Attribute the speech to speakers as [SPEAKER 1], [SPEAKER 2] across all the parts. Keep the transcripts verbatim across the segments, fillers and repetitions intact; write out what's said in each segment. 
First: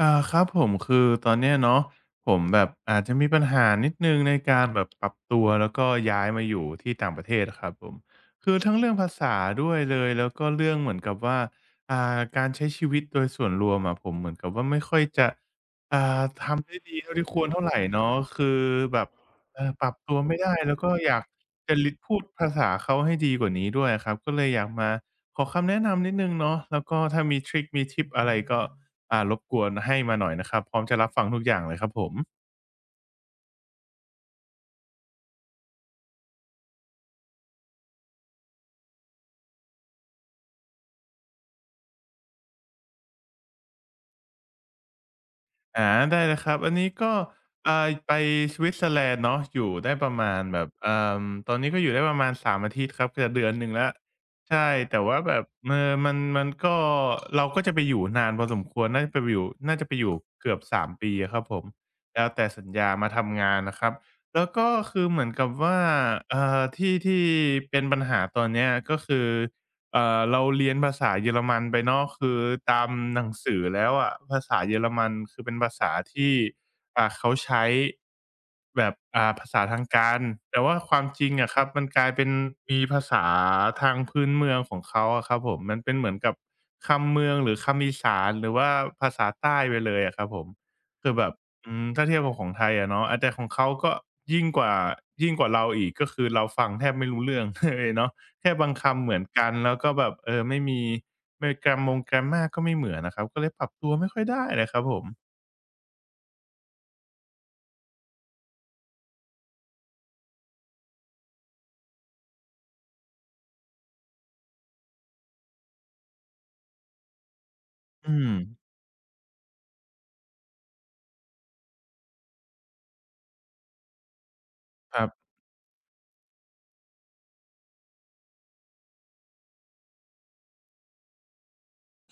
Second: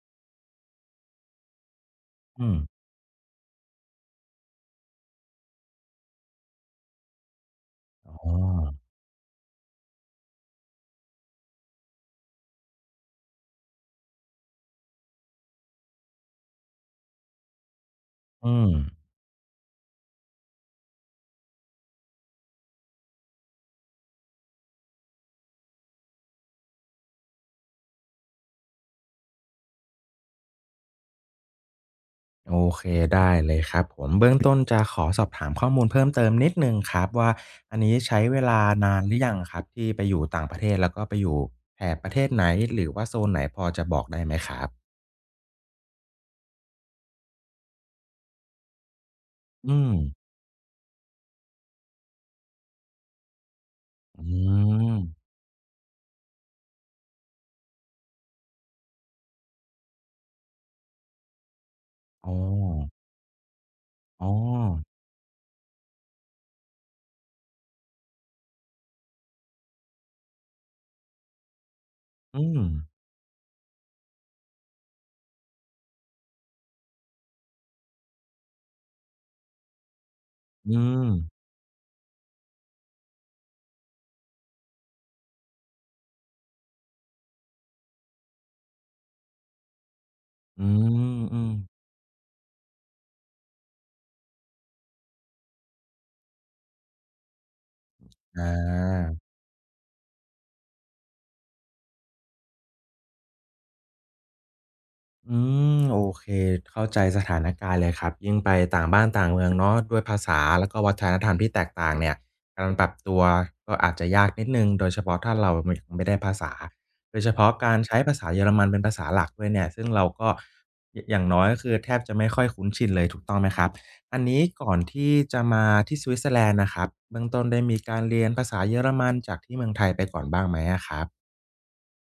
[SPEAKER 1] อ่าครับผมคือตอนเนี้ยเนาะผม
[SPEAKER 2] อืม
[SPEAKER 1] แบบอาจจะมีปัญหานิดหนึ่งในการแบบปรับตัวแล้วก็ย้ายมาอยู่ที่ต่างประเทศครับผม
[SPEAKER 2] อ๋อ
[SPEAKER 1] คือทั้งเรื่องภาษาด้วยเลยแล้วก็เรื่องเหมือนกับว่าอ่าการใช้ชีวิตโดยส่วนรวมอะผมเหมือนกับว่าไม่ค่อยจะอ่าทำได้ดีเท่าที่ควรเท่าไหรเนาะคื
[SPEAKER 2] อื
[SPEAKER 1] อ
[SPEAKER 2] ม
[SPEAKER 1] แบบเอ่อปรับตัวไม่ได้แล้วก็อยากจะลิดพูดภาษาเขาให้ดีกว่านี้ด้วยครับก็เลยอยากมา ขอคำแนะนำนิดนึงเนาะแล้วก็ถ้ามีทริคมีทิปอะไรก็อ่ารบกวนให้มาหน่อยนะครับ พร้อมจะรับฟังทุกอย่างเลยครับผม
[SPEAKER 2] โอเคได้เลยครับผมเบื้องต้นจะขอสอบถามข้อมูลเพิ่มเติมนิดหนึ่งครับว่าอันนี้ใช้เวลานานหรือยังครับที่ไปอยู่ต่างประเทศแล้วก็ไปอยู่แถบประเทศไหนหรือว่าโซนไหนพอจะบอกได้ไหมครับ
[SPEAKER 1] อาได้เลยครับอันนี้ก็อ่าไปสวิตเซอร์แลนด์เนาะอยู่
[SPEAKER 2] อืม
[SPEAKER 1] ได้ประมาณแบบเอ่อตอนนี้ก็อยู่ได้ประมาณสามอาทิตย์ครับจะเดือนหนึ่งแล้ว
[SPEAKER 2] อื
[SPEAKER 1] ใช่
[SPEAKER 2] ม
[SPEAKER 1] แต่ว่าแบบเออมันมันก็เราก็จะไปอยู่นานพอสมควรน่าจะไปอยู่น่าจะไปอยู่เกือบสามปีอะครับผมแล้
[SPEAKER 2] อ๋
[SPEAKER 1] ว
[SPEAKER 2] อ
[SPEAKER 1] แต่สัญญามาทำงานนะครับ
[SPEAKER 2] อ๋อ
[SPEAKER 1] แล้วก็คือเหมือนกับว่าเอ่อที่ที่เป็นปัญหาตอนเนี้ยก็คือ เอ่อเราเรียนภาษาเยอรมันไปเนาะคือ
[SPEAKER 2] อืม
[SPEAKER 1] ตามหนังสือแล้วอะภาษาเยอรมันคือเป็นภาษาที่อ่าเขาใช้แบบอ่าภาษาทางการแต่ว่า
[SPEAKER 2] อื
[SPEAKER 1] ความ
[SPEAKER 2] ม
[SPEAKER 1] จริงอะครับมันกลายเป็นมีภาษาทางพื้นเมืองของเขาอะครับผมมันเป็นเหมือนกับคำเมืองหรือคำอีสานหรือว่าภาษาใต้ไปเลยอะครับผม
[SPEAKER 2] อื
[SPEAKER 1] คือแบบ
[SPEAKER 2] ม
[SPEAKER 1] อื
[SPEAKER 2] ๆ
[SPEAKER 1] มถ้าเทียบกับของไทยอะเนาะอาแต่ของเขาก็ยิ่งกว่ายิ่งกว่าเราอีกก็คือเราฟังแทบไม่รู้เรื่อง เลยเนาะ
[SPEAKER 2] อ
[SPEAKER 1] แค่บางคำเหมือ
[SPEAKER 2] า
[SPEAKER 1] นกันแล้วก็แบบเออไม่มีไม่ grammar grammar ก็ไม่เหมือนนะครับก็เลยปรับตัวไม่ค่อยได้เลยครับผม
[SPEAKER 2] อืมโอเคเข้าใจสถานการณ์เลยครับยิ่งไปต่างบ้านต่างเมืองเนาะด้วยภาษาแล้วก็วัฒนธรรมที่แตกต่างเนี่ยการปรับตัวก็อาจจะยากนิดหนึ่งโดยเฉพาะถ้าเราไม่ไม่ได้ภาษาโดยเฉพาะการใช้
[SPEAKER 1] อื
[SPEAKER 2] ภาษา
[SPEAKER 1] ม
[SPEAKER 2] เยอรมันเป็นภาษาหลักด้วยเนี่ยซึ่งเราก็ยอย่างน้อยก็คือแทบจะไม่ค่อยคุ้นชินเลยถูกต้องไหมครับอันนี้ก่อน
[SPEAKER 1] ครั
[SPEAKER 2] ที่
[SPEAKER 1] บ
[SPEAKER 2] จะมาที่สวิตเซอร์แลนด์น่ะครับเบื้องต้นได้มีการเรียนภาษาเยอรมันจากที่เมืองไทยไปก่อนบ้างไหมอะครับ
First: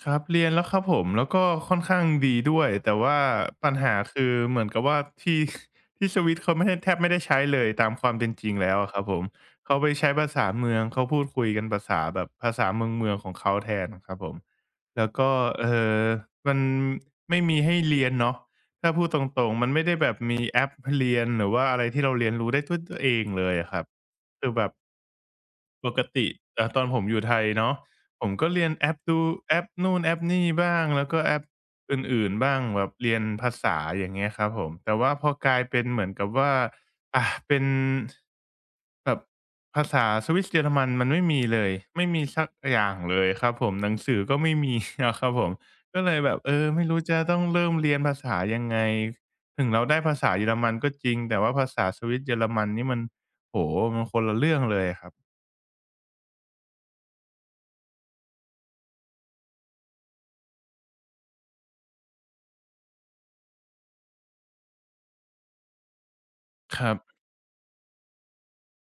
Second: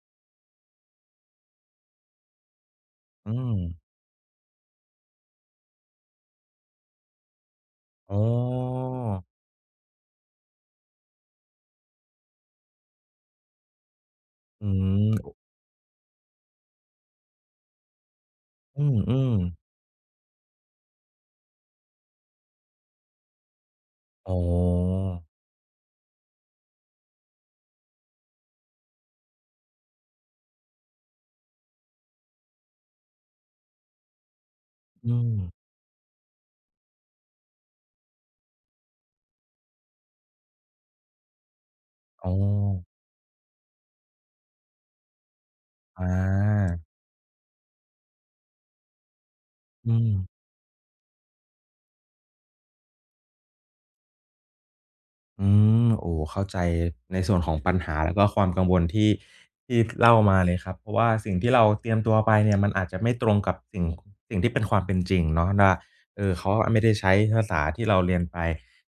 [SPEAKER 1] ครับเรียนแล้วครับผมแล้วก็ค่อนข้างดีด้วยแต่ว่า
[SPEAKER 2] อืม
[SPEAKER 1] ปัญหาคือเหมือนกับว่าที่ ที่สวิตเขาไม่ได้แทบไม่ได้ใช้เลยตามควา
[SPEAKER 2] อ๋
[SPEAKER 1] ม
[SPEAKER 2] อ
[SPEAKER 1] เป็นจริงแล้วอะครับผมเขาไปใช้ภาษาเมืองเขาพูดคุยกันภาษาแบบภาษาเมืองๆของเขาแทนอะครับผม
[SPEAKER 2] อื
[SPEAKER 1] แล้วก็
[SPEAKER 2] ม
[SPEAKER 1] เอ่อมันไม่มีให้เรียนเนาะ
[SPEAKER 2] อื
[SPEAKER 1] ถ้าพูดต
[SPEAKER 2] ม
[SPEAKER 1] ร
[SPEAKER 2] ๆ
[SPEAKER 1] งๆมันไม่ได้แบบมีแอปเรียนหรือว่าอะไรที่เราเรียนรู้ได้ด้วยตัวเองเลยอะครับ
[SPEAKER 2] อ๋
[SPEAKER 1] คือแบบ
[SPEAKER 2] อ
[SPEAKER 1] ปกติเอ่อตอนผมอยู่ไทยเนาะผมก็เรียนแอปดูแอปนู่นแอปนี่บ้างแล้วก็แอปอื่นๆบ้างแบบเรียนภาษาอย่างเงี้ยครับผมแต่ว่า
[SPEAKER 2] อื
[SPEAKER 1] พ
[SPEAKER 2] ม
[SPEAKER 1] อกลายเป็นเหมือนกับว่าอ่าเป็นแบบภาษาสวิสเยอรมันมันไม่มีเลยไม่มี
[SPEAKER 2] อ๋อ
[SPEAKER 1] สักอย่างเลยครับผมหนังสือก็ไม่มีอะครับผมก็
[SPEAKER 2] อา
[SPEAKER 1] เลยแบบเออไม่รู้จะต้องเริ่มเรียนภาษายังไงถึงเรา
[SPEAKER 2] อื
[SPEAKER 1] ได้ภาษา
[SPEAKER 2] ม
[SPEAKER 1] เยอรมันก็จริงแต่ว่าภาษาสวิสเยอรมันนี่มันโอ้โฮมันคนละเรื่องเลยอะครับ
[SPEAKER 2] อืมโอ้เข้าใจในส่วนของปัญหาแล้วก็ความกังวลที่ที่เล่ามาเลยครับเพราะว่าสิ่งที่เราเตรียมตัวไปเนี่ยมันอาจจะไม่ตรงกับสิ่งสิ่งที่เป็นความเป็นจริงเนาะว่าเอ่อเขาอะ
[SPEAKER 1] ค
[SPEAKER 2] ไม่ได้
[SPEAKER 1] รับ
[SPEAKER 2] ใช้ภาษาที่เราเรียนไป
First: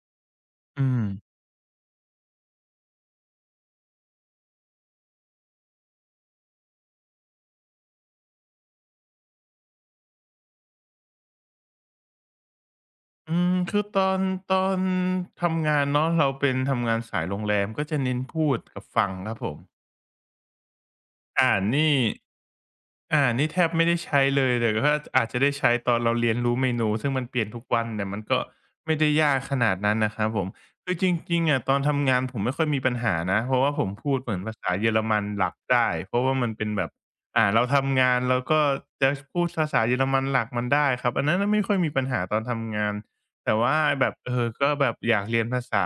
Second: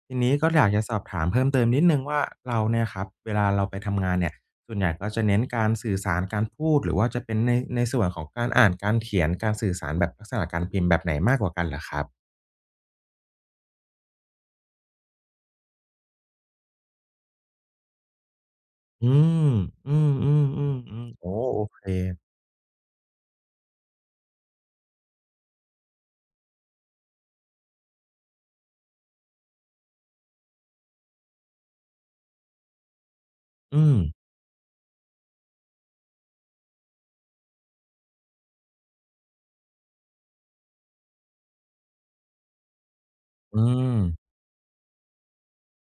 [SPEAKER 2] ทีนี้ก็อยากจะ
[SPEAKER 1] อื
[SPEAKER 2] สอบ
[SPEAKER 1] ม
[SPEAKER 2] ถามเพิ่มเติมนิดหนึ่งว่าเราเนี่ยครับเวลาเราไปทำงานเนี่ยส่วนใหญ่ก็จะเน้นการสื่อสารการพูดหรือว่าจะเป็นในในส่วนของการอ่านการเขียนการสื่อสารแบบลักษณะการพิมพ์แบบไหนมากกว่ากันเหรอครับ
[SPEAKER 1] อืมคือตอนตอนทำงานเนาะเราเป็นทำงานสายโรงแรมก็จะเน้นพูดกับ
[SPEAKER 2] อื
[SPEAKER 1] ฟังครับผ
[SPEAKER 2] ม
[SPEAKER 1] ม
[SPEAKER 2] อือๆๆๆโอ้
[SPEAKER 1] อ่า
[SPEAKER 2] โอ
[SPEAKER 1] น
[SPEAKER 2] เค
[SPEAKER 1] นี่อ่านนี่แทบไม่ได้ใช้เลยแต่ก็อาจจะได้ใช้ตอนเราเรียนรู้เมนูซึ่งมันเปลี่ยนทุกวันแต่มันก็ไม่ได้ยากขนาดนั้นนะครับผมคือจริงๆอะตอนทำงานผมไม่ค่อยมีปัญหานะเพราะว่าผ
[SPEAKER 2] อื
[SPEAKER 1] ม
[SPEAKER 2] ม
[SPEAKER 1] พูดเหมือนภาษาเยอรมันหลักได้เพราะว่ามันเป็นแบบอ่าเราทำงานเราก็จะพูดภาษาเยอรมันหลักมันได้ครับอันนั้นน่ะไม่ค่อยมีปัญหาตอนทำงานแต่
[SPEAKER 2] อื
[SPEAKER 1] ว่า
[SPEAKER 2] ม
[SPEAKER 1] แบบเออก็แบบอยากเรียนภาษา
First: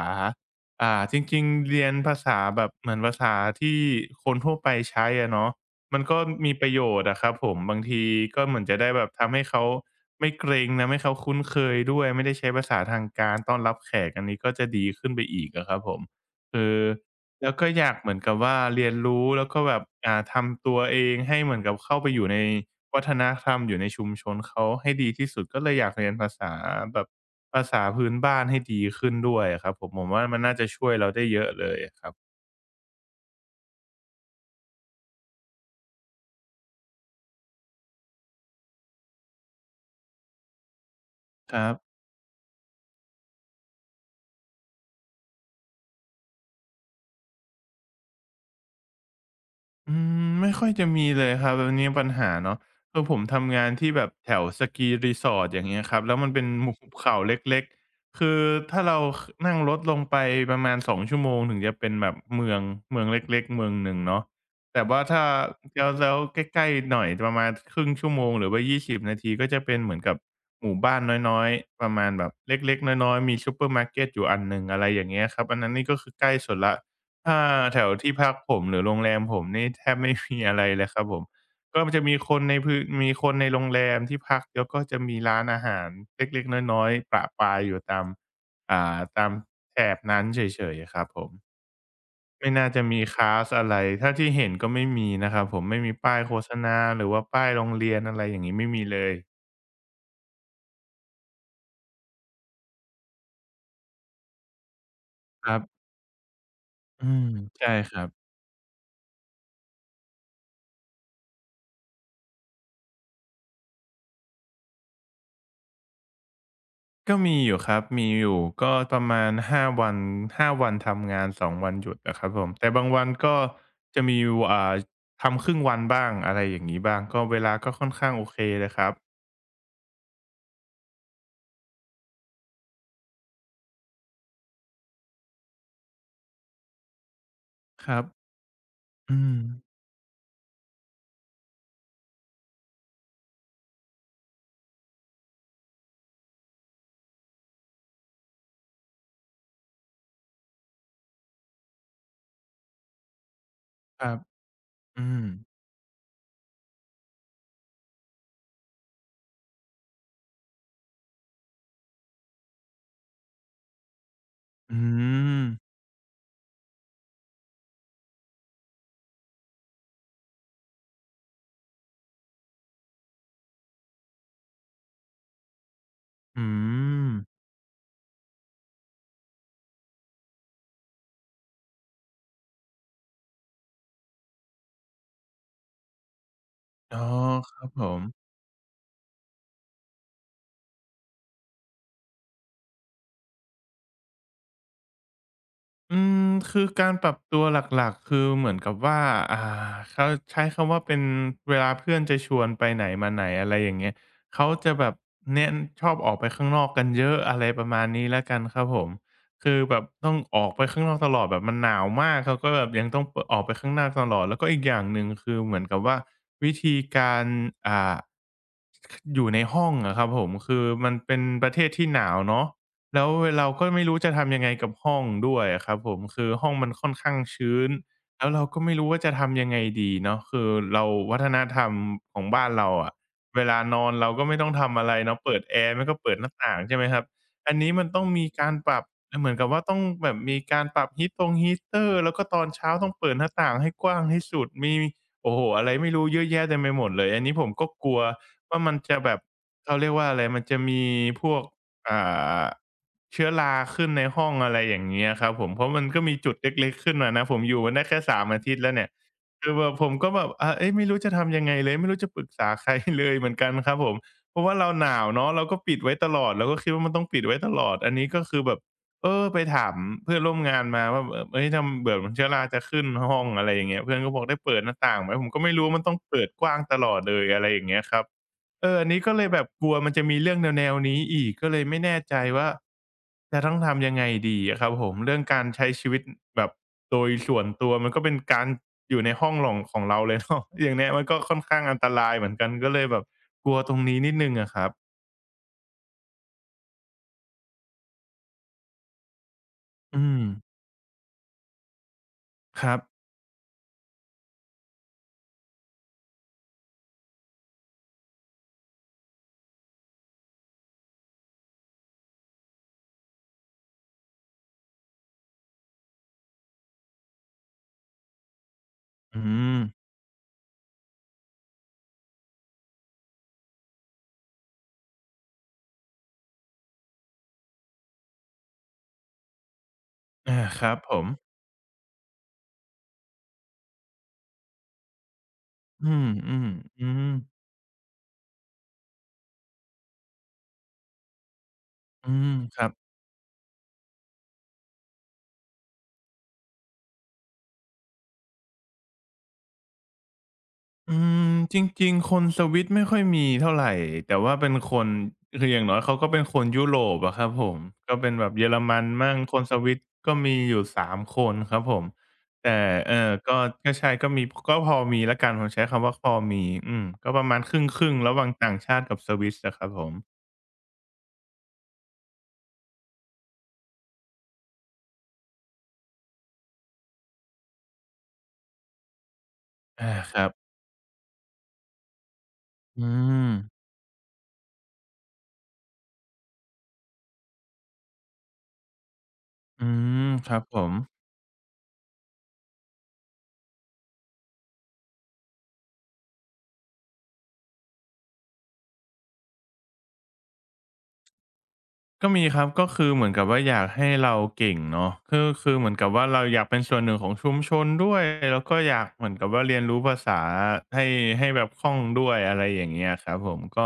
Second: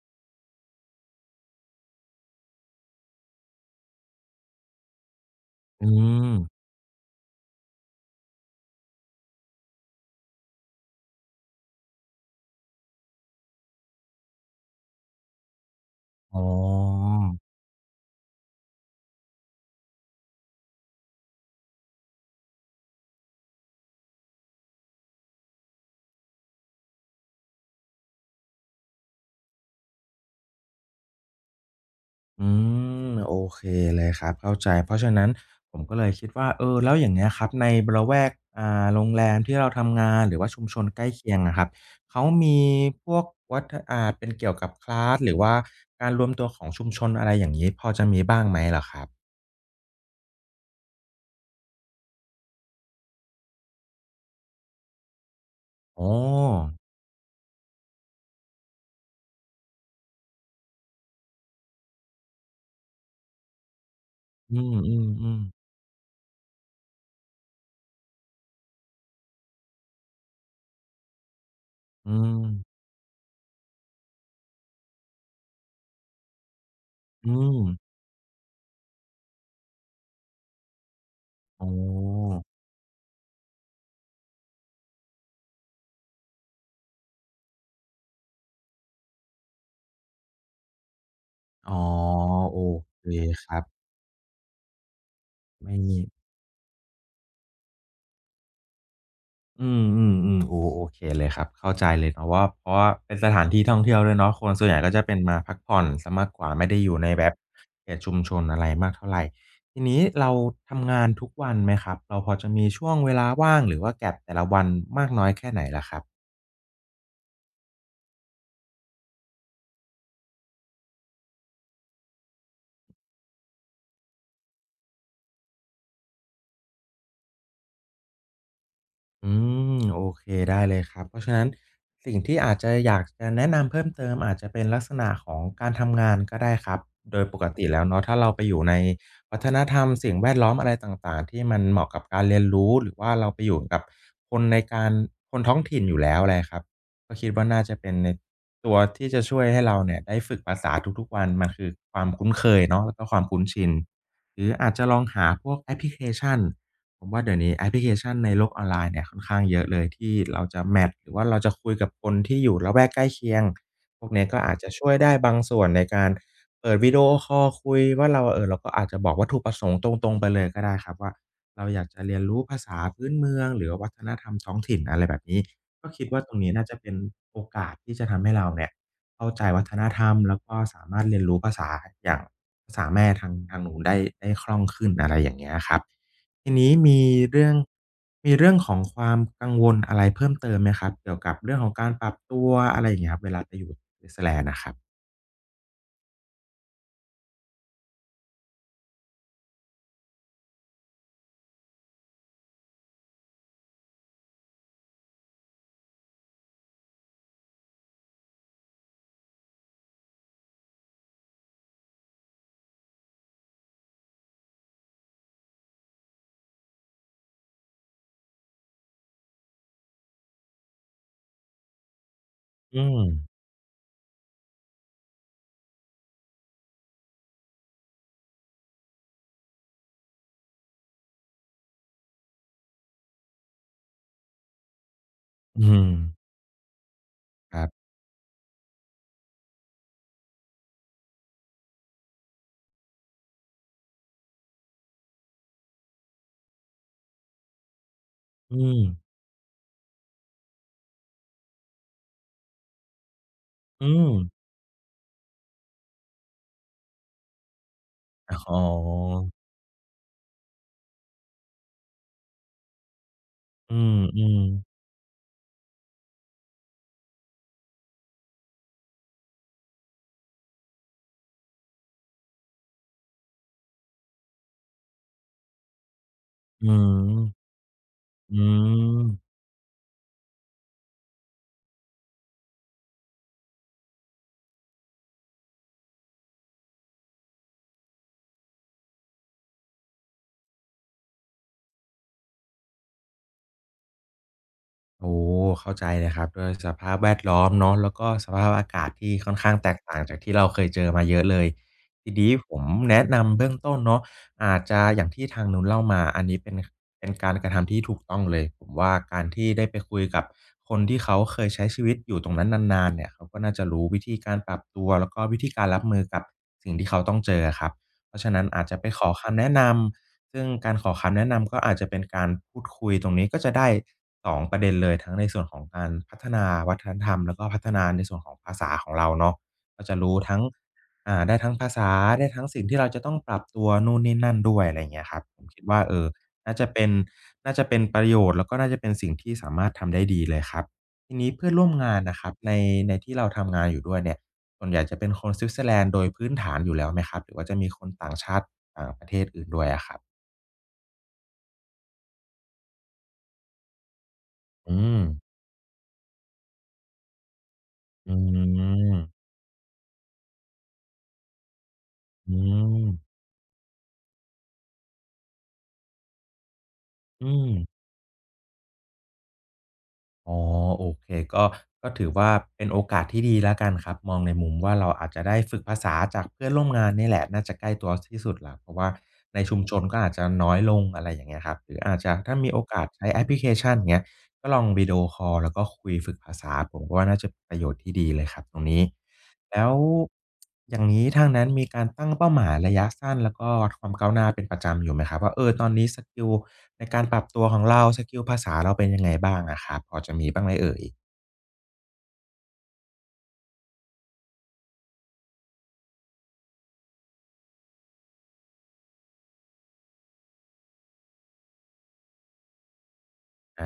[SPEAKER 1] อ่าจริงๆเรียนภาษาแบบเหมือนภาษาที่คนทั่วไปใช้อะเนาะ
[SPEAKER 2] อื
[SPEAKER 1] มันก็
[SPEAKER 2] ม
[SPEAKER 1] มีประโยชน์อะครับผมบางทีก็เหมือนจะได้แบบทำให้เขาไม่เกร็งทำให้เขาคุ้นเคยด้วยไม่ได้ใช้ภาษาทางการต้อนรับแขกอันนี้ก็จะดีขึ้นไปอีกอะครับผม
[SPEAKER 2] อ๋
[SPEAKER 1] คือ
[SPEAKER 2] อ
[SPEAKER 1] แล้วก็อยากเหมือนกับว่าเรียนรู้แล้วก็แบบอ่าทำตัวเองให้เหมือนกับเข้าไปอยู่ใน วัฒนธรรมอยู่ในชุมชนเขาให้ดีที่สุดก็เลยอยากเรียนภาษาแบบภาษาพื้นบ้านให้ดีขึ้นด้วยอะครับผมผมว่ามันน่าจะช่วยเราได้เยอะเลยอะครับ
[SPEAKER 2] อืมโอเคเลยครับเข้าใจเพราะฉะนั้นผมก็เลยคิดว่าเออแล้วอย่างเงี้ยครับในละแวกอ่าโรงแรมที่เราทำงานหรือว่าชุมชนใกล้เคียง
[SPEAKER 1] ค
[SPEAKER 2] อะครั
[SPEAKER 1] รั
[SPEAKER 2] บ
[SPEAKER 1] บ
[SPEAKER 2] เขามีพวกวัฒอ่าเป็นเกี่ยวกับคลาสหรือว่าการรวมตัวของชุมชนอะไรอย่างงี้พอจะมีบ้างไหมเหรอครับ
[SPEAKER 1] อืมไม่ค่อยจะมีเลยครับแบบนี้ปัญหาเนาะคือผมทำงานที่แบบแถวสกีรีสอร์ ที อย่างเงี้ยครับ
[SPEAKER 2] อ๋อ
[SPEAKER 1] แล้วมันเป็นหมู่หุบเขาเล็กๆคือถ้าเรานั่งรถลงไปประมาณสองชั่วโมงถึงจะเป็นแบบเมืองเมืองเล็กๆเมืองหนึ่งเนาะ
[SPEAKER 2] อื
[SPEAKER 1] แต่ว่าถ้า
[SPEAKER 2] มๆๆ
[SPEAKER 1] แล้วแล้วใกล้ๆหน่อยประมาณครึ่งชั่วโมงหรือว่ายี่สิบนาทีก็จะเป็นเหมือนกับหมู่บ้านน้อยๆประมา
[SPEAKER 2] อื
[SPEAKER 1] ณแบบ
[SPEAKER 2] ม
[SPEAKER 1] เล็กๆน้อยๆมีซูเปอร์มาร์เกตอยู่อันหนึ่งอะไรอย่างเงี้ยครับอันนั้นนี่ก็คือใกล้สุดละ
[SPEAKER 2] อื
[SPEAKER 1] ถ้า
[SPEAKER 2] ม
[SPEAKER 1] แถวที่พักผมหรือโรงแรมผมนี่แทบไม่มีอะไรเลยครับผม
[SPEAKER 2] อ๋อ
[SPEAKER 1] ก็มันจะมีคนในพื้นมีคนในโรงแรมที่พักแล้วก็จะมีร้านอาหารเล็กๆน้อยๆประปรายอยู่ตามอ่าตามแถบนั้นเฉยๆอครับผม
[SPEAKER 2] อ๋อ
[SPEAKER 1] ไม่
[SPEAKER 2] โอ
[SPEAKER 1] น่าจะมี
[SPEAKER 2] เค
[SPEAKER 1] คลา
[SPEAKER 2] ค
[SPEAKER 1] ส
[SPEAKER 2] รับ
[SPEAKER 1] อะไรถ้าที่เห็นก็ไม่มีนะครับผมไม่มี
[SPEAKER 2] ไม่
[SPEAKER 1] ป้ายโฆษณาหรือว่าป้ายโรงเรียนอะไรอย่างงี้ไม่มีเลย
[SPEAKER 2] อืมๆๆโอ้โอเคเลยครับเข้าใจเลยเนาะว่าเพราะว่าเป็นสถานที่ท่องเที่ยวด้วยเนาะคนส่วนใหญ่ก็จะเป็นมา
[SPEAKER 1] ค
[SPEAKER 2] พั
[SPEAKER 1] รั
[SPEAKER 2] ก
[SPEAKER 1] บ
[SPEAKER 2] ผ่อนซสมากกว่าไม่ได้อยู่
[SPEAKER 1] อื
[SPEAKER 2] ในแบ
[SPEAKER 1] ม
[SPEAKER 2] บ
[SPEAKER 1] ใช่
[SPEAKER 2] เข
[SPEAKER 1] ค
[SPEAKER 2] ต
[SPEAKER 1] รั
[SPEAKER 2] ชุม
[SPEAKER 1] บ
[SPEAKER 2] ชนอะไรมากเท่าไหร่ทีนี้เราทำงานทุกวันไหมครับเราพอจะมีช่วงเวลาว่างหรือว่าแก็บแต่ละวันมากน้อยแค่ไหนล่ะครับ
[SPEAKER 1] ก็มีอยู่ครับมีอยู่ก็ประมาณห้าวันห้าวันทำงานสองวันหยุดอะครับผมแต่บางวันก็จะมีอ่าทำครึ่งวันบ้างอะไรอย่างงี้บ้างก็เวลาก็ค่อนข้างโอเคเลยครับ
[SPEAKER 2] อืมโอเคได้เลยครับเพราะฉะนั้นสิ่งที่อาจจะอยากจะแนะนำเพิ่มเติมอาจจะเป็นลักษณะของการทำงานก็ได้ครับโดยปกติแล้ว
[SPEAKER 1] ครั
[SPEAKER 2] เนาะ
[SPEAKER 1] บ
[SPEAKER 2] ถ้าเราไปอยู่ใน
[SPEAKER 1] อื
[SPEAKER 2] วั
[SPEAKER 1] ม
[SPEAKER 2] ฒนธรรมสิ่งแวดล้อมอะไรต่างๆที่มันเหมาะกับการเรียนรู้หรือว่าเราไปอยู่กับคนในการคนท้องถิ่นอยู่แล้วอะไรครับก็คิดว่าน่าจะเป็นในตัวที่จะช่วยให้เราเนี่ยได้ฝึกภาษาทุกๆวันมันคือความคุ้นเคยเนาะแล้วก็ความคุ้นชิน
[SPEAKER 1] ครับ
[SPEAKER 2] หรืออาจจะลอง
[SPEAKER 1] อื
[SPEAKER 2] หา
[SPEAKER 1] ม
[SPEAKER 2] พวกแอปพลิเคชัน ผมว่าเดี๋ยวนี้แอปพลิเคชันในโลกออนไลน์เนี่ยค่อนข้างเยอะเลยที่เราจะแมตช์หรือว่าเราจะคุยกับคนที่อยู่ละแวกใกล้เคียงพวกเนี้ยก็อาจจะ
[SPEAKER 1] อื
[SPEAKER 2] ช่วยได้บาง
[SPEAKER 1] ม
[SPEAKER 2] ส่วนในการเปิดวิดีโอคอลคุยว่าเราเอ่อเราก็อาจจะบอกวัตถุประสงค์ตรงๆไปเลยก็ได้ครับว่าเราอยากจะเรียนรู้ภาษาพื้นเมืองหรือว่าวัฒนธรรมท้องถิ่นอะไรแบบนี้ก็คิดว่าตรง
[SPEAKER 1] อื
[SPEAKER 2] นี้น่าจะเป็น
[SPEAKER 1] ม
[SPEAKER 2] โอกาสที่จะทำให้เราเนี่ยเข้าใจวัฒนธรรมแล้วก็สามารถเรียนรู้ภาษาอย่างภาษาแม่ทางทางนู้นได้ได้คล่องขึ้นอะไรอย่างเงี้ยครับ ทีนี้
[SPEAKER 1] อ๋
[SPEAKER 2] มี
[SPEAKER 1] อ
[SPEAKER 2] เรื่อ
[SPEAKER 1] ค
[SPEAKER 2] ง
[SPEAKER 1] รับผม
[SPEAKER 2] มีเรื่องของความกังวลอะไรเพิ่มเติมไหมครับเกี่ยวกับเรื่องของการปรับตัวอะไรอย่างเงี้ยครับเวลาไปอยู่ s w ซ t ล e น่ะครับ
[SPEAKER 1] อืมคือการปรับตัวหลักๆคือเหมือนกับว่าอ่าเขาใช้คำว่าเป็นเวลาเพื่อนจะชวนไปไหนมาไหนอะไรอย่างเงี้ยเขาจะแบบเน้นชอบออกไปข้างนอกกันเยอะอะไรประมาณนี้แล้วกันครับผมคือแบบต้องออกไปข้างนอกตลอดแบบมันหนาวมากเขาก็แบบยังต้องปออกไปข้างนอกตลอดแล้วก็อีกอย่างหนึ่งคือเหมือนกับว่าวิธีการอ่าอยู่ในห้องอะครับผมคือมันเป็นประเทศที่หนาวเนาะ
[SPEAKER 2] อืม
[SPEAKER 1] แล้วเราก็ไม่รู้จะทำยังไงกับห้องด้วยอะครับผมคือห้องมันค่อนข้างชื้นแล้วเราก็ไม่รู้ว่าจะทำยังไงดีเนาะคือเราวัฒนธรรมของบ้านเราอะเวลานอนเราก็ไม่ต้องทำอะไรเนาะเปิดแอ
[SPEAKER 2] อื
[SPEAKER 1] ร์ไม่
[SPEAKER 2] ม
[SPEAKER 1] ก็เปิดหน้าต่างใช่ไหมครับอั
[SPEAKER 2] ค
[SPEAKER 1] น
[SPEAKER 2] รั
[SPEAKER 1] นี้
[SPEAKER 2] บ
[SPEAKER 1] มันต้องมีการปรับเหมือนกับว่าต้องแบบมีการปรับ heat ตรง heater แล้วก็ตอนเช้าต้องเปิดหน้าต่างให้กว้างที่สุดมีโอ้โฮอะไรไม่รู้เยอะแยะเต็มไปหมดเลยอันนี้ผมก็กลัว
[SPEAKER 2] อื
[SPEAKER 1] ว่ามัน
[SPEAKER 2] ม
[SPEAKER 1] จะแบบเขาเรียกว่าอะไรมันจะมีพวก อ่าเชื้อราขึ้น
[SPEAKER 2] อื
[SPEAKER 1] ใน
[SPEAKER 2] ม
[SPEAKER 1] ห้องอะไรอย่างเงี้ยครับผมเพราะมันก็มีจุดเล็กๆขึ้นมานะผมอยู่มาได้แค่สามอา
[SPEAKER 2] อ๋
[SPEAKER 1] ทิ
[SPEAKER 2] อ
[SPEAKER 1] ตย์แล้วเนี่ยคือแบบผมก็แบบอ่าเอ๊ยไม่รู้จะทำยังไงเลยไม่รู้จะปรึกษาใครเลยเหมือนกันค
[SPEAKER 2] อื
[SPEAKER 1] รับผม
[SPEAKER 2] ม
[SPEAKER 1] เพราะว่าเรา
[SPEAKER 2] ๆ
[SPEAKER 1] หนาวเนาะเราก็ปิดไว้ตลอดเราก็คิดว่ามันต้องปิดไว้ตลอดอันนี้ก็คือแบบเออไปถามเพื่อนร่วมงานมาว่าเอ่อเฮ้ยทำเบื่อมันเชื้อราจะขึ้นห้องอะไรอย่างเงี้ยเพื่อนก็บอกได้เปิดหน้าต่างไหมผมก็ไม่รู้ว่ามันต้องเปิดกว้าง
[SPEAKER 2] อื
[SPEAKER 1] ตล
[SPEAKER 2] ม
[SPEAKER 1] อดเลยอะไรอย่างเงี้ยครับ
[SPEAKER 2] อื
[SPEAKER 1] เอออันนี้ก็
[SPEAKER 2] ม
[SPEAKER 1] เลยแบบกลัวมันจะมีเรื่องแนวๆนี้อีกก็เลยไม่แน่ใจว่าจะต้องทำยังไงดีอะครับผมเรื่องการใช้ชีวิตแบบโดยส่วนตัวมันก็เป็นการอยู่ในห้องหล่องของเราเลยเนาะ อย่างเนี้ยมันก็ค่อนข้างอันตรายเหมือนกัน ก็เลยแบบกลัวตรงนี้นิดหนึ่งอะครับ
[SPEAKER 2] โอ้เข้าใจเลยครับด้วยสภาพแวดล้อมเนาะแล้วก็สภาพอากาศที่ค่อนข้างแตกต่าง
[SPEAKER 1] อื
[SPEAKER 2] จาก
[SPEAKER 1] ม
[SPEAKER 2] ที่เราเคยเจอมาเยอะเลยทีนี้ผม
[SPEAKER 1] ครับ
[SPEAKER 2] แนะนำเบื้องต้นเนาะอาจจะอย่างที่ทางนู้นเล่ามาอันนี้เป็นเป็นการกระทำที่ถูกต้องเลยผมว่าการที่ได้ไปคุยกับคนที่เขาเคยใช้ชีวิตอยู่ตรงนั้นนานๆเนี่ยเขาก็น่าจะรู้วิธีการปรับตัวแล้วก็วิธีการรับมือกับสิ่งที่เขาต้องเจออะครับ เพราะฉะนั้นอาจจะไปขอ
[SPEAKER 1] อื
[SPEAKER 2] คำแนะ
[SPEAKER 1] ม
[SPEAKER 2] นำซึ่งการขอคำแนะนำก็อาจจะเป็นการพูดคุยตรงนี้ก็จะได้สองประเด็นเลยทั้งในส่วนของการพัฒนาวัฒนธรรมแล้วก็พัฒนาในส่วนของภาษาของเราเนาะก็จะรู้ทั้
[SPEAKER 1] อา
[SPEAKER 2] ง
[SPEAKER 1] ครับผม
[SPEAKER 2] อ่าได้ทั้งภาษาได้ทั้งสิ่งที่เราจะต้องปรับตัวนู่นนี่นั่นด้วยอะไรอย่างเงี้ยครับผมคิดว่า
[SPEAKER 1] อื
[SPEAKER 2] เออ
[SPEAKER 1] มๆ
[SPEAKER 2] น่าจะเป็
[SPEAKER 1] อื
[SPEAKER 2] น
[SPEAKER 1] ม
[SPEAKER 2] น่าจะเป็นประโยชน์แล้วก็น่าจะเป็นสิ่งที่สามารถทำได้ดีเลยครับทีนี้เพื่อนร่วมงาน
[SPEAKER 1] อื
[SPEAKER 2] น่ะครั
[SPEAKER 1] ม
[SPEAKER 2] บใน
[SPEAKER 1] ครับ
[SPEAKER 2] ในที่เราทำงานอยู่ด้วยเนี่ย ส่วนใหญ่จะเป็นคนสวิตเซอร์แลนด์โดยพื้นฐานอยู่แล้วไหมครับหรือว่าจะมีคนต่างชาติต่างประเทศอื่นด้วยอะครับ
[SPEAKER 1] อืมจริงๆคนสวิตไม่ค่อยมีเท่าไรแต่ว่าเป็นค
[SPEAKER 2] อื
[SPEAKER 1] น
[SPEAKER 2] ม
[SPEAKER 1] คืออย่างน้อยเขาก็เป็นคนยุโรปอะครับผมก็เป็
[SPEAKER 2] อื
[SPEAKER 1] นแบบเยอรมันมั่ง
[SPEAKER 2] ม
[SPEAKER 1] คนสวิตก็มีอยู่สามคนครับผม
[SPEAKER 2] อื
[SPEAKER 1] แต่เอ่อ
[SPEAKER 2] ม
[SPEAKER 1] ก็ก็ใช่ก็มีก็พอมีแล้วกันผมใช้คำว่าพอมีอืมก็ประ
[SPEAKER 2] อื
[SPEAKER 1] มาณ
[SPEAKER 2] ม
[SPEAKER 1] ครึ่งๆระหว่างต่างชาติกับสวิสอะครับผม
[SPEAKER 2] อ๋อโอเคก็ก็ถือว่าเป็นโอกาสที่ดีแล้วกันครับมองในมุมว่าเราอาจจะได้ฝึกภาษาจากเพื่อนร่วมงานเนี่ยแหละน่าจะใกล้ตัวที่สุดแล้วเพราะว่าในชุมชน
[SPEAKER 1] อา
[SPEAKER 2] ก็อาจ
[SPEAKER 1] ค
[SPEAKER 2] จะ
[SPEAKER 1] รับ
[SPEAKER 2] น้อยลงอะไรอย่างเงี้ยครับหรืออาจจะถ้ามีโอกา
[SPEAKER 1] อื
[SPEAKER 2] สใช้แอปพ
[SPEAKER 1] ม
[SPEAKER 2] ลิเคชันอย่างเงี้ยก็ลองวิดีโอคอลแล้วก็คุยฝึกภาษาผมก็ว่าน่าจะประโยชน์ที่ดีเลยครับตรงนี้ แล้
[SPEAKER 1] อื
[SPEAKER 2] ว
[SPEAKER 1] มครับผม
[SPEAKER 2] อย่างนี้ทางนั้นมีการตั้งเป้าหมายระยะสั้นแล้วก็วัดความก้าวหน้าเป็นประจำอยู่ไหมครับว่าเออตอนนี้สกิลในการปรับตัวของเราสกิลภาษาเราเป็นยังไงบ้างอะครับพอจะมีบ้างไหมเอ่ย
[SPEAKER 1] ก็มีครับก็คือเหมือนกับว่าอยากให้เราเก่งเนาะคือคือเหมือนกับว่าเราอยากเป็นส่วนหนึ่งของชุมชนด้วยแล้วก็อยากเหมือนกับว่าเรียนรู้ภาษาให้ให้แบบคล่องด้วยอะไรอย่างเงี้ยครับผมก็
[SPEAKER 2] อ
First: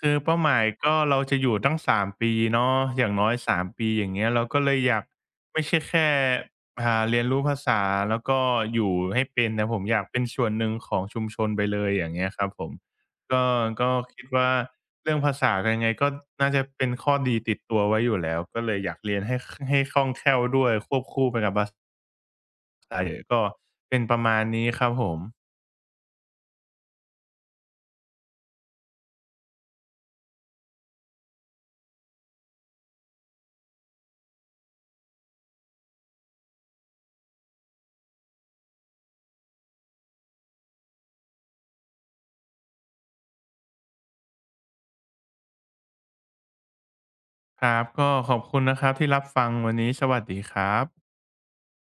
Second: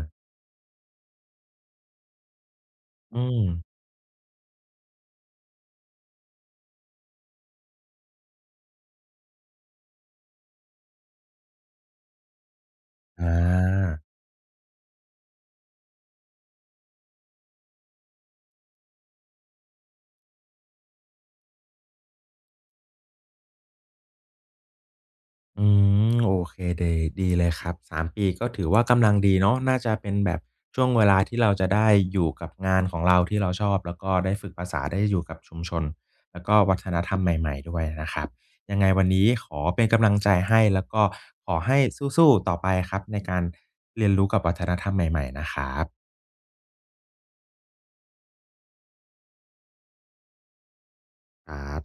[SPEAKER 1] คือเป้าหมายก็เราจะอยู่ตั้งสามปีเนาะอย่าง
[SPEAKER 2] อื
[SPEAKER 1] น้อย
[SPEAKER 2] ม
[SPEAKER 1] สามปีอย่างเงี้ยเราก็เลยอยากไม่ใช่แค่อ่าเรียนรู้ภาษาแล้วก็อยู่ให้เป็นแต่ผมอยากเป็นส่วนหนึ่งของชุมชนไปเลยอย่างเงี้ยครับผม
[SPEAKER 2] อา
[SPEAKER 1] ก็ก็คิดว่า เรื่องภาษายังไงก็น่าจะเป็นข้อดีติดตัวไว้อยู่แล้วก็เลยอยากเรียนให้ คให้คล่องแคล่วด้วยควบคู่ไปกับภาษาก็เป็นประมาณนี้ครับผม
[SPEAKER 2] อืมโอเคเดีดีเลยครับสามปีก็ถือว่ากำลังดีเนาะน่าจะเป็นแบบช่วงเวลาที่เราจะได้อยู่กับงานของเราที่เราชอบแล้วก็ได้ฝึกภาษาได้อยู่กับชุมชนแล้วก็วัฒนธรรมใหม่ๆด้วยนะครับยังไงวันนี้ขอเป็นกำลังใจให้แล้วก็ขอให้สู้ๆต่อไปครับในการเรียนรู้กับวัฒนธรรมใหม่ๆนะครับ
[SPEAKER 1] ครับก็ขอบคุณนะครับที่รับฟังวันนี้สวัสดีครับ
[SPEAKER 2] ครับ